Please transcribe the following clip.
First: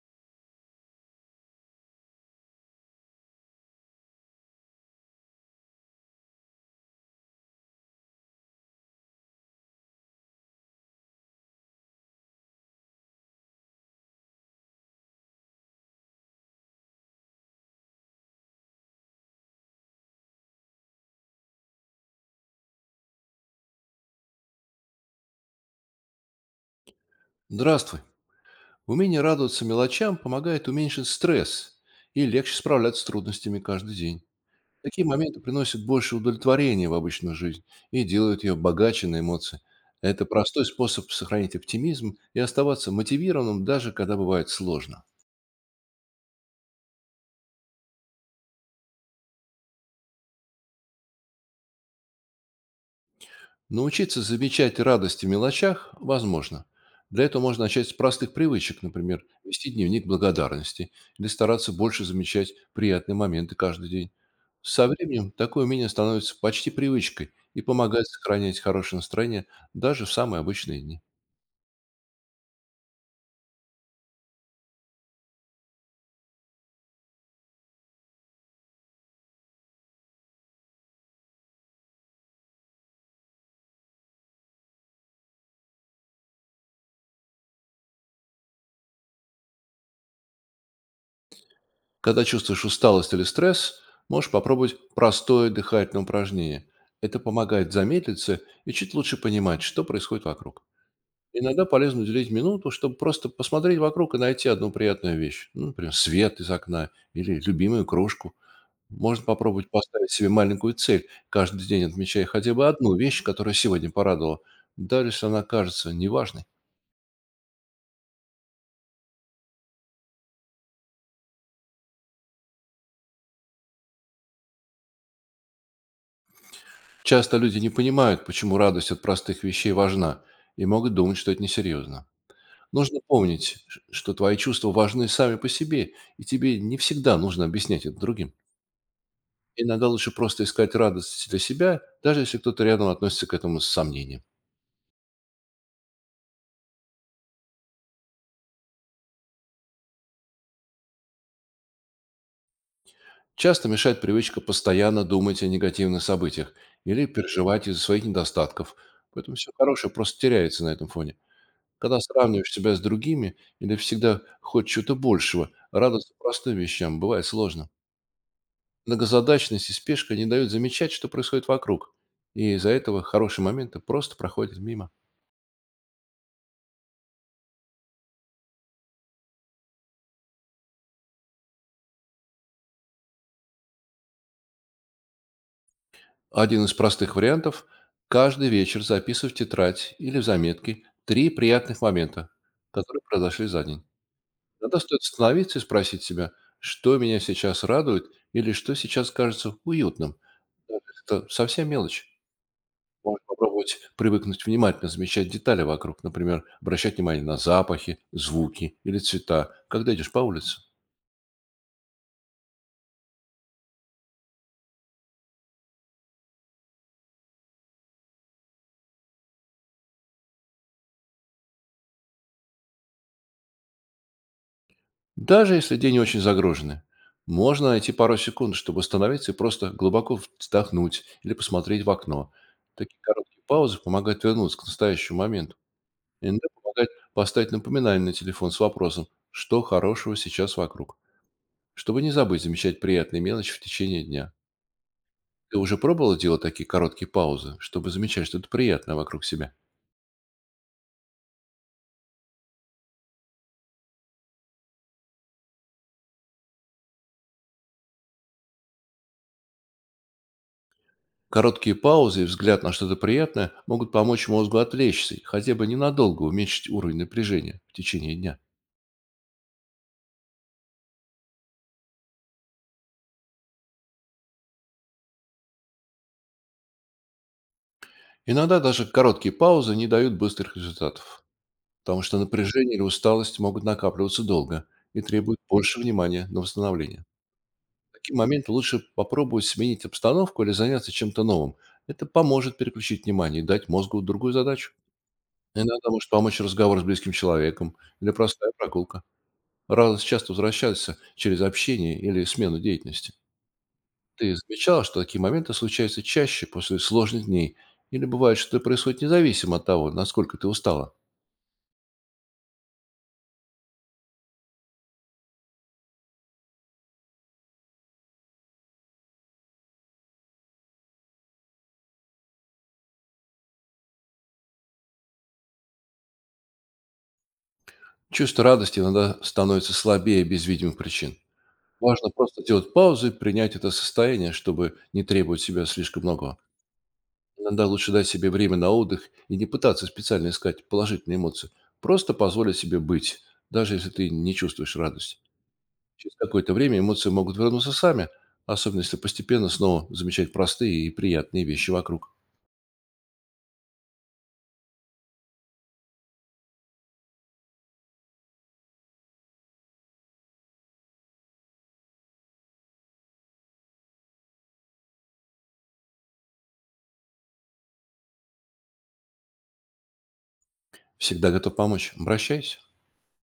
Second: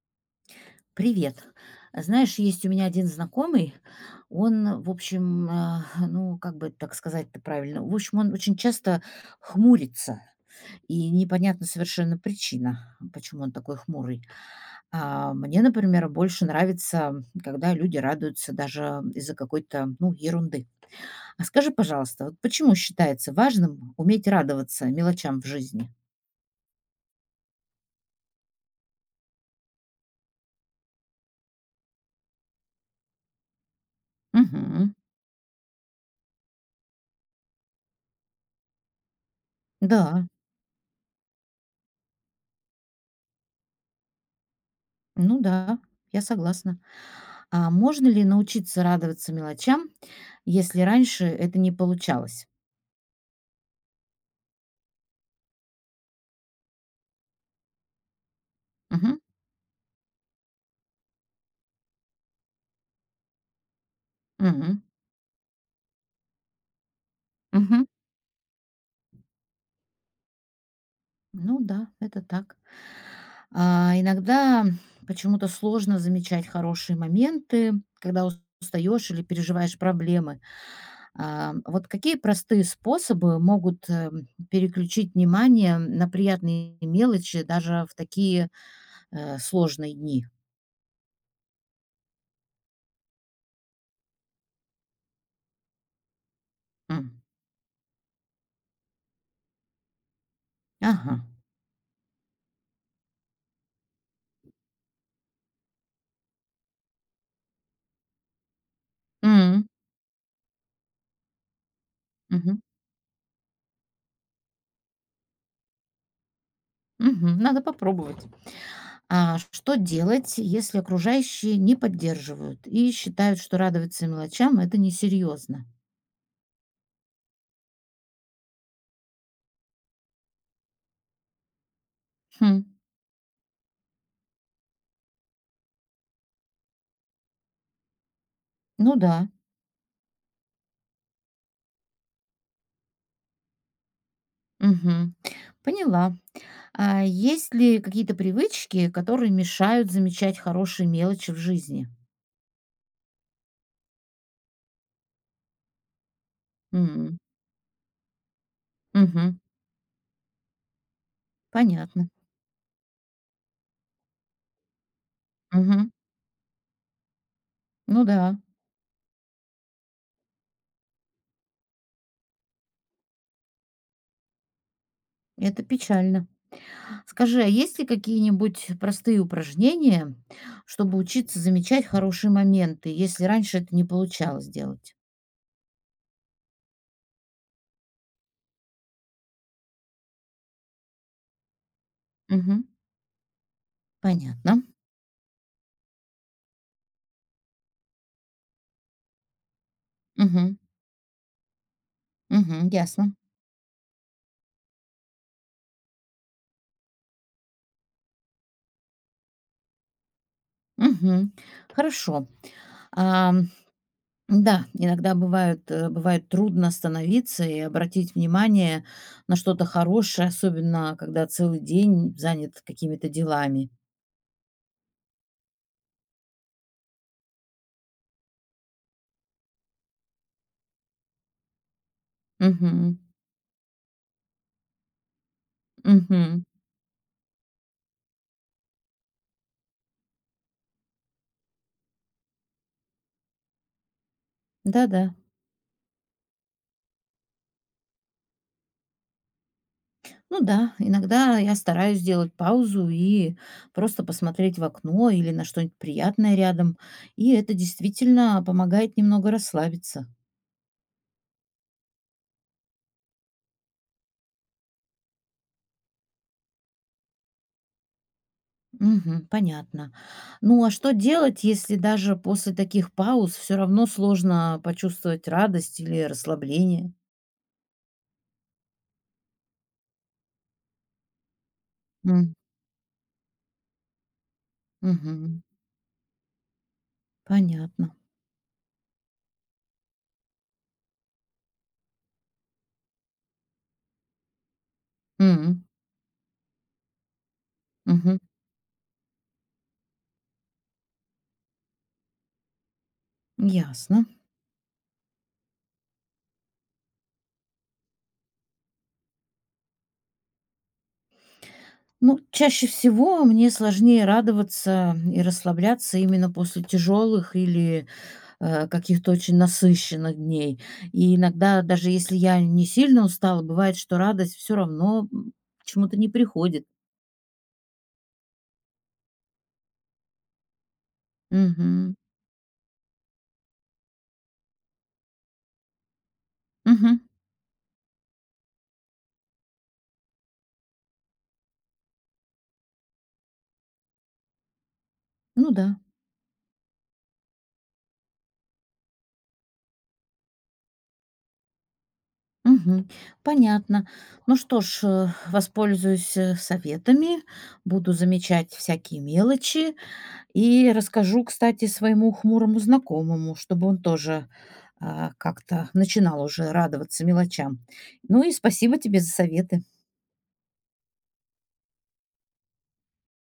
Привет. Знаешь, есть у меня один знакомый, он, в общем, ну, как бы так сказать-то правильно, в общем, он очень часто хмурится, и непонятна совершенно причина, почему он такой хмурый. А мне, например, больше нравится, когда люди радуются даже из-за какой-то, ну, ерунды. А скажи, пожалуйста, вот почему считается важным уметь радоваться мелочам в жизни? Здравствуй. Умение радоваться мелочам помогает уменьшить стресс и легче справляться с трудностями каждый день. Угу, Такие моменты приносят больше удовлетворения в обычную жизнь и делают ее богаче на эмоции. Это да. простой способ сохранить оптимизм и оставаться мотивированным, даже когда бывает сложно. Ну да, я согласна. А можно ли научиться радоваться мелочам, если раньше это не получалось? Научиться замечать радость в мелочах возможно. Для этого можно начать с простых привычек, Мгм. например, вести дневник благодарности или стараться больше замечать приятные моменты каждый день. Мгм. Со временем такое умение становится почти привычкой и Мгм. помогает сохранять хорошее настроение даже в самые обычные дни. Ну да, это так. А, иногда почему-то сложно замечать хорошие моменты, когда устаешь или переживаешь проблемы. А, вот какие простые способы могут переключить внимание на приятные мелочи даже в такие сложные дни? Когда чувствуешь усталость или стресс, можешь попробовать простое дыхательное упражнение. Это М. помогает замедлиться и чуть лучше понимать, что происходит вокруг. Ага. Иногда полезно уделить минуту, чтобы просто посмотреть вокруг и найти одну приятную вещь. Ну, например, свет из окна или любимую кружку. Можно М, попробовать поставить себе маленькую цель, каждый день отмечая хотя мгм, бы одну вещь, которая сегодня порадовала, даже если она кажется неважной. мгм. Надо попробовать. А что делать, если окружающие не поддерживают и считают, что радоваться мелочам это несерьезно? Часто люди не понимают, почему радость от простых вещей важна, и могут думать, что это несерьезно. Хм, Нужно помнить, что твои чувства важны сами по себе, и тебе не всегда нужно объяснять это другим. ну да. Иногда лучше просто искать радость для себя, даже если кто-то рядом относится к этому с сомнением. Мгм. Поняла. А есть ли какие-то привычки, которые мешают замечать хорошие мелочи в жизни? Часто мешает привычка постоянно думать о негативных событиях или М, переживать из-за своих недостатков. Поэтому мгм. все хорошее просто теряется на этом фоне. Когда Понятно. сравниваешь себя с другими или всегда хочешь чего-то большего, Мгм. радость простым вещам бывает сложно. Ну да, Многозадачность и спешка не дают замечать, что происходит вокруг. И из-за этого хорошие моменты просто проходят мимо. это печально. Скажи, а есть ли какие-нибудь простые упражнения, чтобы учиться замечать хорошие моменты, если раньше это не получалось делать? Один из простых вариантов– каждый вечер записывать в тетрадь или в заметки три приятных момента, Мгм. которые произошли за день. Понятно. Иногда стоит остановиться и спросить себя, что меня сейчас радует или что сейчас кажется уютным. Мгм. Даже если это совсем мелочь. Мгм. Ясно. Можно попробовать привыкнуть внимательно замечать детали вокруг, например, обращать внимание на запахи, звуки или цвета, когда идешь по улице. Мгм. Хорошо. Ам, да, иногда бывает трудно остановиться и обратить внимание на что-то хорошее, особенно когда целый день занят какими-то делами. Даже если день очень загруженный, можно найти пару секунд, чтобы остановиться и просто глубоко вздохнуть или посмотреть в окно. Мгм. Такие короткие паузы помогают вернуться к настоящему моменту. Мгм. Иногда помогает поставить напоминание на телефон с вопросом, что хорошего сейчас вокруг, чтобы не забыть замечать приятные мелочи в течение дня. Да-да. Ты уже пробовала делать такие короткие паузы, чтобы замечать что-то приятное вокруг себя? Ну да, иногда я стараюсь сделать паузу и просто посмотреть в окно или на что-нибудь приятное рядом. И это действительно помогает немного расслабиться. Короткие паузы и взгляд на что-то приятное могут помочь мозгу отвлечься и хотя бы ненадолго уменьшить уровень напряжения в течение дня. Мгм, понятно. Ну а что делать, если даже после таких пауз все равно сложно почувствовать радость или расслабление? Иногда даже короткие паузы не дают быстрых результатов, потому что М, напряжение или усталость могут накапливаться долго и требуют мгм, больше внимания на восстановление. В понятно. такие моменты лучше попробовать сменить обстановку или заняться чем-то новым. Это поможет переключить внимание и дать мозгу другую задачу. М, Иногда может помочь разговор с близким человеком или мгм, простая прогулка. Радость часто возвращается через общение или смену деятельности. ясно. Ты замечал, что такие моменты случаются чаще после сложных дней? Или бывает, что это происходит независимо от того, насколько ты устала? Ну, чаще всего мне сложнее радоваться и расслабляться именно после тяжелых или каких-то очень насыщенных дней. И иногда, даже если я не сильно устала, бывает, что радость все равно почему-то не приходит. Чувство радости иногда становится слабее без видимых причин. Мгм. Важно просто делать паузу и принять это состояние, чтобы не требовать себя слишком многого. Мгм. Иногда лучше дать себе время на отдых и не пытаться специально искать положительные эмоции. Просто позволить себе быть, даже если ты не чувствуешь радость. Ну да. Через какое-то время эмоции могут вернуться сами, особенно если постепенно снова замечать простые и приятные вещи вокруг. Мгм. Понятно. Ну что ж, воспользуюсь советами, буду замечать всякие мелочи и расскажу, кстати, своему хмурому знакомому, чтобы он тоже как-то начинал уже радоваться мелочам. Ну и спасибо тебе за советы. Всегда готов помочь. Обращайся.